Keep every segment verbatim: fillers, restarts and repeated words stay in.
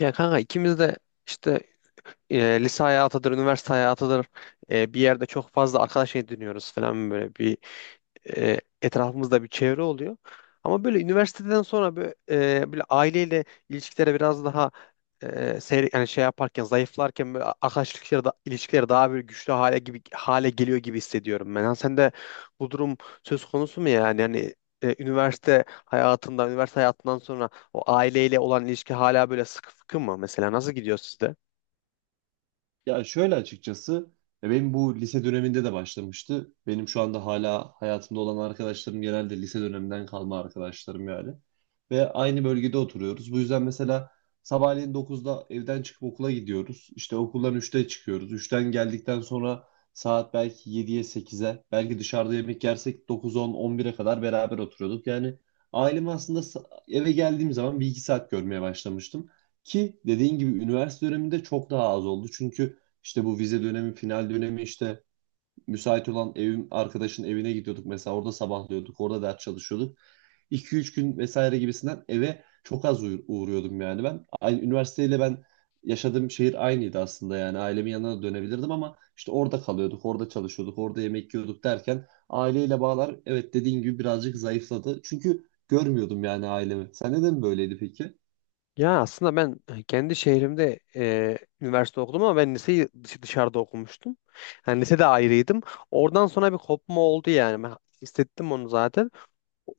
Ya kanka ikimiz de işte e, lise hayatıdır, üniversite hayatıdır. E, bir yerde çok fazla arkadaş ediniyoruz falan, böyle bir, e, etrafımızda bir çevre oluyor. Ama böyle üniversiteden sonra böyle, e, böyle aileyle ilişkilere biraz daha e, seyre- yani şey yaparken, zayıflarken, böyle arkadaş ilişkileri, da, ilişkileri daha bir güçlü hale gibi hale geliyor gibi hissediyorum ben. Yani sen de bu durum söz konusu mu yani? Yani e, üniversite hayatında, üniversite hayatından sonra o aileyle olan ilişki hala böyle sıkı fıkı mı mesela? Nasıl gidiyor sizde? Ya şöyle açıkçası ya benim bu lise döneminde de başlamıştı. Benim şu anda hala hayatımda olan arkadaşlarım genelde lise döneminden kalma arkadaşlarım yani. Ve aynı bölgede oturuyoruz. Bu yüzden mesela sabahleyin dokuzda evden çıkıp okula gidiyoruz. İşte okuldan üçte çıkıyoruz. Üçten geldikten sonra saat belki yediye sekize, belki dışarıda yemek yersek dokuz on on bire kadar beraber oturuyorduk. Yani ailemi aslında sa- eve geldiğim zaman bir iki saat görmeye başlamıştım. Ki dediğin gibi üniversite döneminde çok daha az oldu. Çünkü işte bu vize dönemi, final dönemi, işte müsait olan evim arkadaşın evine gidiyorduk mesela. Orada sabahlıyorduk, orada ders çalışıyorduk. iki üç gün vesaire gibisinden eve çok az uğ- uğruyordum yani ben. Aynı üniversiteyle ben yaşadığım şehir aynıydı aslında, yani ailemin yanına da dönebilirdim ama işte orada kalıyorduk, orada çalışıyorduk, orada yemek yiyorduk derken aileyle bağlar, evet, dediğin gibi birazcık zayıfladı. Çünkü görmüyordum yani ailemi. Sen neden böyleydi peki? Ya aslında ben e, kendi şehrimde e, üniversite okudum ama ben liseyi dış- dışarıda okumuştum. Yani lisede ayrıydım. Oradan sonra bir kopma oldu yani. Ben hissettim onu zaten.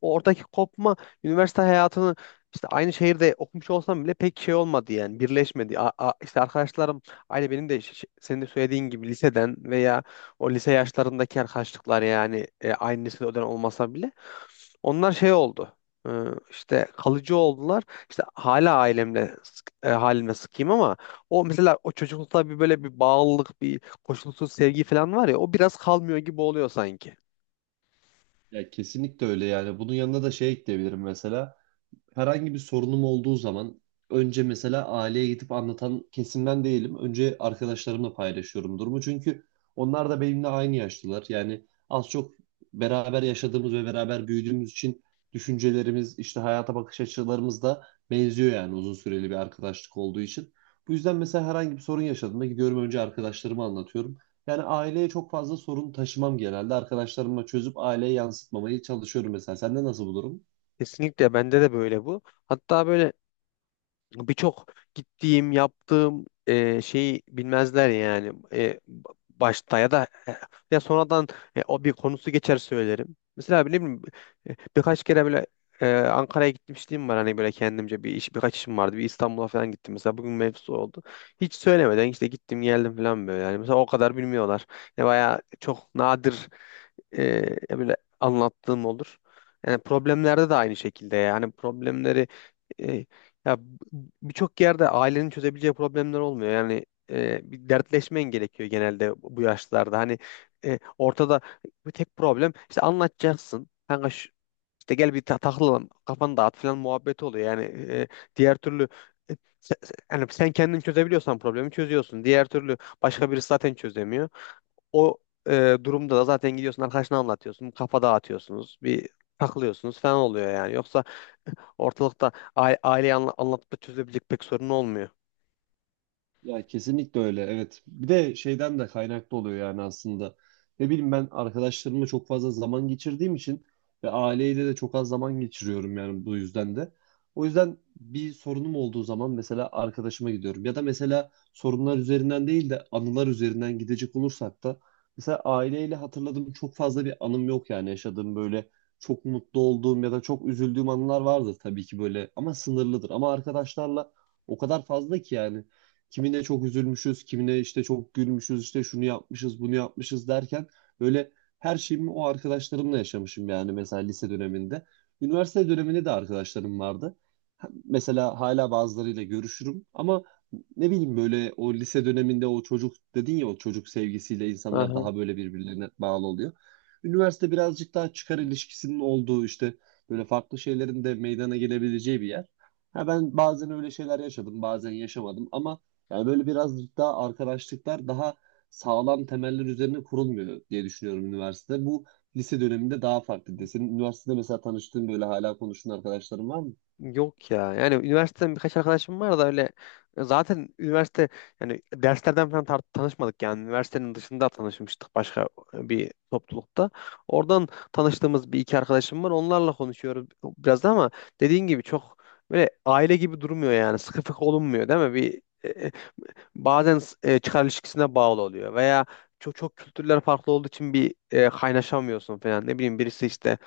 Oradaki kopma, üniversite hayatını, işte aynı şehirde okumuş olsam bile pek şey olmadı yani, birleşmedi. A, a- işte arkadaşlarım aynı benim de ş- ş- senin de söylediğin gibi liseden veya o lise yaşlarındaki arkadaşlıklar yani, e, aynı lisede o dönem olmasa bile onlar şey oldu. e, işte kalıcı oldular. İşte hala ailemle sık- e, halimle sıkayım ama o mesela, o çocuklukta bir böyle bir bağlılık, bir koşulsuz sevgi falan var ya, o biraz kalmıyor gibi oluyor sanki. Ya kesinlikle öyle yani. Bunun yanına da şey ekleyebilirim mesela. Herhangi bir sorunum olduğu zaman önce mesela aileye gidip anlatan kesimden değilim. Önce arkadaşlarımla paylaşıyorum durumu. Çünkü onlar da benimle aynı yaşlılar. Yani az çok beraber yaşadığımız ve beraber büyüdüğümüz için düşüncelerimiz, işte hayata bakış açılarımız da benziyor yani, uzun süreli bir arkadaşlık olduğu için. Bu yüzden mesela herhangi bir sorun yaşadığımda gidiyorum önce arkadaşlarıma anlatıyorum. Yani aileye çok fazla sorun taşımam genelde. Arkadaşlarıma çözüp aileye yansıtmamaya çalışıyorum mesela. Sende nasıl bu durum? Kesinlikle bende de böyle bu. Hatta böyle birçok gittiğim, yaptığım e, şeyi bilmezler yani. E, başta ya da e, ya sonradan e, o bir konusu geçer, söylerim. Mesela ne bileyim, e, birkaç kere böyle e, Ankara'ya gitmişliğim var hani, böyle kendimce bir iş, birkaç işim vardı. Bir İstanbul'a falan gittim, mesela bugün mevzu oldu. Hiç söylemeden işte gittim geldim falan, böyle yani mesela, o kadar bilmiyorlar. Yani bayağı çok nadir e, böyle anlattığım olur. Yani problemlerde de aynı şekilde, yani problemleri, e, ya b- birçok yerde ailenin çözebileceği problemler olmuyor. Yani e, bir dertleşmen gerekiyor genelde bu yaşlarda. Hani e, ortada bir tek problem, işte anlatacaksın. Kanka şu, işte gel bir ta takılalım, kafanı dağıt falan muhabbeti oluyor. Yani e, diğer türlü e, se- se- yani sen kendin çözebiliyorsan problemi çözüyorsun. Diğer türlü başka birisi zaten çözemiyor. O e, durumda da zaten gidiyorsun, arkadaşına anlatıyorsun. Kafa dağıtıyorsunuz. Bir takılıyorsunuz falan oluyor yani. Yoksa ortalıkta aile, aileyi anla- anlatıp da çözebilecek pek sorun olmuyor. Ya kesinlikle öyle, evet. Bir de şeyden de kaynaklı oluyor yani aslında. Ne bileyim, ben arkadaşlarımla çok fazla zaman geçirdiğim için ve aileyle de çok az zaman geçiriyorum yani, bu yüzden de. O yüzden bir sorunum olduğu zaman mesela arkadaşıma gidiyorum. Ya da mesela sorunlar üzerinden değil de anılar üzerinden gidecek olursak da, mesela aileyle hatırladığım çok fazla bir anım yok yani. Yaşadığım böyle çok mutlu olduğum ya da çok üzüldüğüm anılar vardır tabii ki böyle, ama sınırlıdır. Ama arkadaşlarla o kadar fazla ki yani, kimine çok üzülmüşüz, kimine işte çok gülmüşüz, işte şunu yapmışız, bunu yapmışız derken böyle her şeyimi o arkadaşlarımla yaşamışım yani, mesela lise döneminde. Üniversite döneminde de arkadaşlarım vardı. Ha- Mesela hala bazılarıyla görüşürüm ama ne bileyim böyle, o lise döneminde o çocuk dedin ya, o çocuk sevgisiyle insanlar Aha. daha böyle birbirlerine bağlı oluyor. Üniversite birazcık daha çıkar ilişkisinin olduğu, işte böyle farklı şeylerin de meydana gelebileceği bir yer. Ha, ben bazen öyle şeyler yaşadım, bazen yaşamadım ama yani böyle biraz daha arkadaşlıklar daha sağlam temeller üzerine kurulmuyor diye düşünüyorum üniversitede. Bu lise döneminde daha farklıydı. Senin üniversitede mesela tanıştığın böyle hala konuştuğun arkadaşların var mı? Yok ya. Yani üniversiteden birkaç arkadaşım var da öyle, zaten üniversite yani derslerden falan tar- tanışmadık yani. Üniversitenin dışında tanışmıştık, başka e, bir toplulukta. Oradan tanıştığımız bir iki arkadaşım var. Onlarla konuşuyoruz biraz da, ama dediğin gibi çok böyle aile gibi durmuyor yani. Sıkı fıkı olunmuyor değil mi? Bir e, e, bazen e, çıkar ilişkisine bağlı oluyor veya çok çok kültürler farklı olduğu için bir, e, kaynaşamıyorsun falan, ne bileyim birisi işte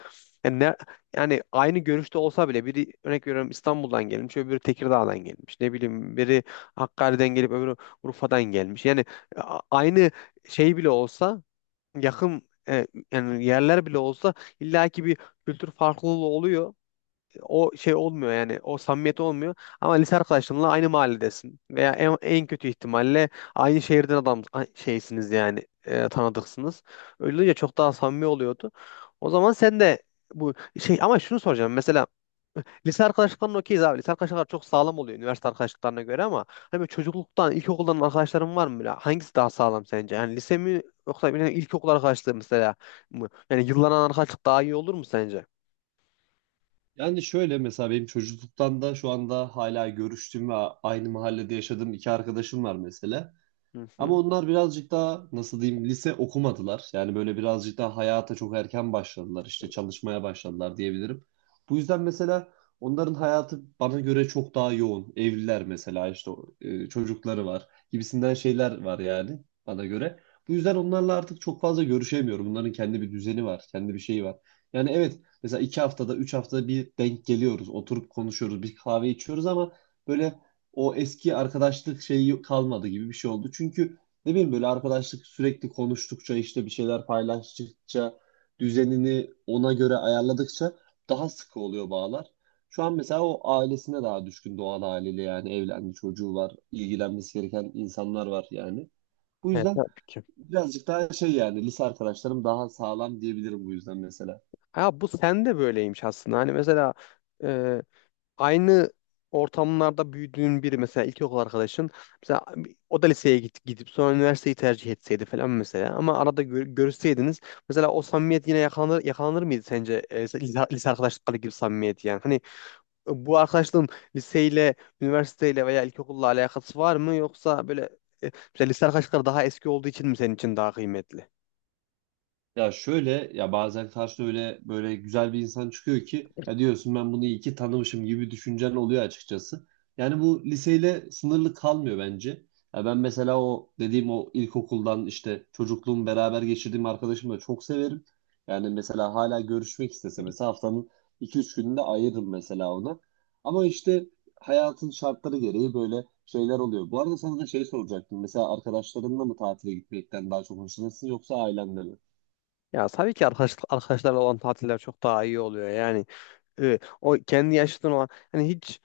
yani, ne, yani aynı görüşte olsa bile, biri örnek veriyorum İstanbul'dan gelmiş, öbürü Tekirdağ'dan gelmiş, ne bileyim biri Hakkari'den gelip öbürü Urfa'dan gelmiş, yani e, a- aynı şey bile olsa, yakın e, yani yerler bile olsa, illaki bir kültür farklılığı oluyor, o şey olmuyor yani, o samimiyet olmuyor. Ama lise arkadaşınla aynı mahalledesin veya en, en kötü ihtimalle aynı şehirden adam a- şeysiniz yani e, tanıdıksınız. Öyle olunca çok daha samimi oluyordu. O zaman sen de bu şey, ama şunu soracağım mesela, lise arkadaşlıklarına okeyiz abi, lise arkadaşlıklar çok sağlam oluyor üniversite arkadaşlıklarına göre, ama hani böyle çocukluktan, ilkokuldan arkadaşların var mı? Böyle hangisi daha sağlam sence, yani lise mi yoksa bir ilkokul arkadaşlığı mesela mı, yani yıllanan arkadaşlık daha iyi olur mu sence? Yani şöyle, mesela benim çocukluktan da şu anda hala görüştüğüm ve aynı mahallede yaşadığım iki arkadaşım var mesela. Hı Ama hı. onlar birazcık daha nasıl diyeyim, lise okumadılar. Yani böyle birazcık daha hayata çok erken başladılar. İşte çalışmaya başladılar diyebilirim. Bu yüzden mesela onların hayatı bana göre çok daha yoğun. Evliler mesela, işte e, çocukları var gibisinden şeyler var yani, bana göre. Bu yüzden onlarla artık çok fazla görüşemiyorum. Bunların kendi bir düzeni var, kendi bir şeyi var. Yani evet, mesela iki haftada, üç haftada bir denk geliyoruz. Oturup konuşuyoruz, bir kahve içiyoruz ama böyle o eski arkadaşlık şeyi kalmadı gibi bir şey oldu. Çünkü ne bileyim, böyle arkadaşlık sürekli konuştukça, işte bir şeyler paylaştıkça, düzenini ona göre ayarladıkça daha sıkı oluyor bağlar. Şu an mesela o ailesine daha düşkün Doğan haliyle, yani evlendi, çocuğu var, ilgilenmesi gereken insanlar var yani. Bu Evet, yüzden tabii ki. birazcık daha şey, yani lise arkadaşlarım daha sağlam diyebilirim bu yüzden mesela. Ha, bu sen de böyleymiş aslında. Hani mesela e, aynı ortamlarda büyüdüğün biri mesela, ilkokul arkadaşın mesela, o da liseye git, gidip sonra üniversiteyi tercih etseydi falan mesela, ama arada gör, görüşseydiniz mesela, o samimiyet yine yakalanır yakalanır mıydı sence? E, lise, lise arkadaşlıkları gibi samimiyet yani? Hani e, bu arkadaşlığın liseyle, üniversiteyle veya ilkokulla alakası var mı, yoksa böyle e, mesela lise arkadaşlıkları daha eski olduğu için mi senin için daha kıymetli? Ya şöyle, ya bazen karşına öyle böyle güzel bir insan çıkıyor ki, ya diyorsun ben bunu iyi ki tanımışım gibi düşüncen oluyor açıkçası. Yani bu liseyle sınırlı kalmıyor bence. Ya ben mesela o dediğim, o ilkokuldan işte çocukluğum beraber geçirdiğim arkadaşımı da çok severim. Yani mesela hala görüşmek istese mesela haftanın iki üç gününde ayırırım mesela ona. Ama işte hayatın şartları gereği böyle şeyler oluyor. Bu arada sana da şey soracaktım. Mesela arkadaşlarınla mı tatile gitmekten daha çok hoşlanırsın yoksa ailenle mi? Ya tabii ki arkadaş, arkadaşlarla olan tatiller çok daha iyi oluyor yani. E, o kendi yaşıtın olan, hani hiç,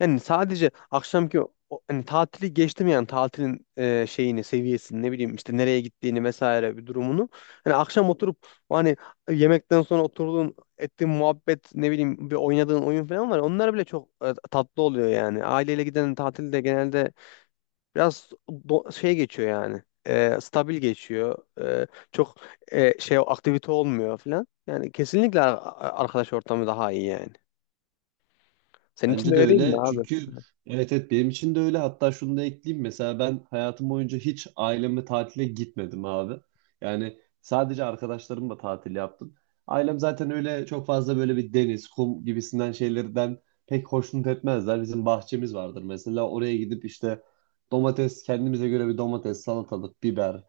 yani sadece akşamki o- hani tatili geçtim, yani tatilin e, şeyini, seviyesini, ne bileyim işte nereye gittiğini vesaire bir durumunu, hani akşam oturup, o hani yemekten sonra oturduğun ettiğin muhabbet, ne bileyim bir oynadığın oyun falan var, onlar bile çok e, tatlı oluyor yani. Aileyle giden tatilde genelde biraz do- şey geçiyor yani. E, stabil geçiyor. E, çok e, şey, aktivite olmuyor falan. Yani kesinlikle ar- arkadaş ortamı daha iyi yani. Senin için de Bence de öyle değil mi öyle. abi? Çünkü evet evet, benim için de öyle. Hatta şunu da ekleyeyim. Mesela ben hayatım boyunca hiç ailemle tatile gitmedim abi. Yani sadece arkadaşlarımla tatil yaptım. Ailem zaten öyle çok fazla böyle bir deniz, kum gibisinden şeylerden pek hoşnut etmezler. Bizim bahçemiz vardır mesela. Oraya gidip işte domates, kendimize göre bir domates, salatalık, biber,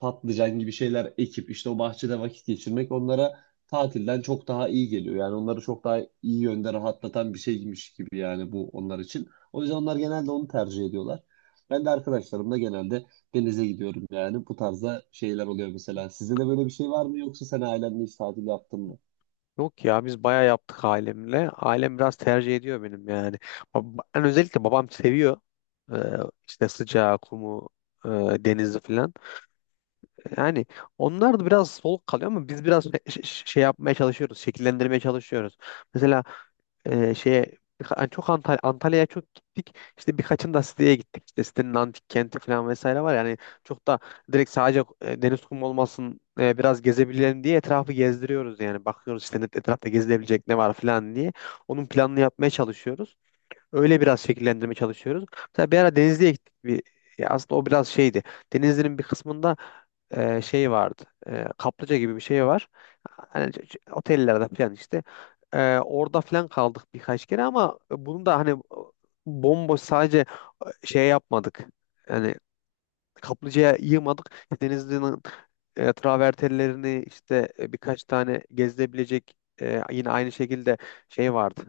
patlıcan gibi şeyler ekip işte o bahçede vakit geçirmek onlara tatilden çok daha iyi geliyor. Yani onları çok daha iyi yönde rahatlatan bir şeymiş gibi yani, bu onlar için. O yüzden onlar genelde onu tercih ediyorlar. Ben de arkadaşlarımla genelde denize gidiyorum yani. Bu tarzda şeyler oluyor mesela. Sizde de böyle bir şey var mı, yoksa sen ailenle hiç tatil yaptın mı? Yok ya, biz bayağı yaptık ailemle. Ailem biraz tercih ediyor benim yani. Bab- Ben özellikle babam seviyor. Ee, işte sıcağı, kumu, e, denizi falan. Yani onlar da biraz soluk kalıyor ama biz biraz şey şey yapmaya çalışıyoruz, şekillendirmeye çalışıyoruz. Mesela e, şeye birka- hani çok Antal- Antalya'ya çok gittik. İşte birkaçında siteye gittik. İşte sitenin antik kenti falan vesaire var. Yani çok da direkt sadece e, deniz kumu olmasın, e, biraz gezebilelim diye etrafı gezdiriyoruz yani. Bakıyoruz işte net- etrafta gezilebilecek ne var falan diye. Onun planını yapmaya çalışıyoruz. Öyle biraz şekillendirmeye çalışıyoruz. Mesela bir ara Denizli'ye gittik. Bir, ya aslında o biraz şeydi. Denizli'nin bir kısmında e, şey vardı. E, kaplıca gibi bir şey var. Hani ç- ç- otellerde falan işte. E, orada falan kaldık birkaç kere, ama bunu da hani bomboş sadece şey yapmadık. Yani kaplıcaya yığmadık. İşte Denizli'nin e, travertenlerini, işte e, birkaç tane gezilebilecek e, yine aynı şekilde şey vardı,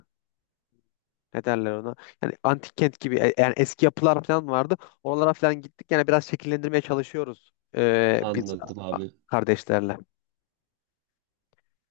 ne derler ona? Yani antik kent gibi, e, yani eski yapılar falan vardı. Oralara falan gittik. Yani biraz şekillendirmeye çalışıyoruz e, biz Anladım a- abi. kardeşlerle.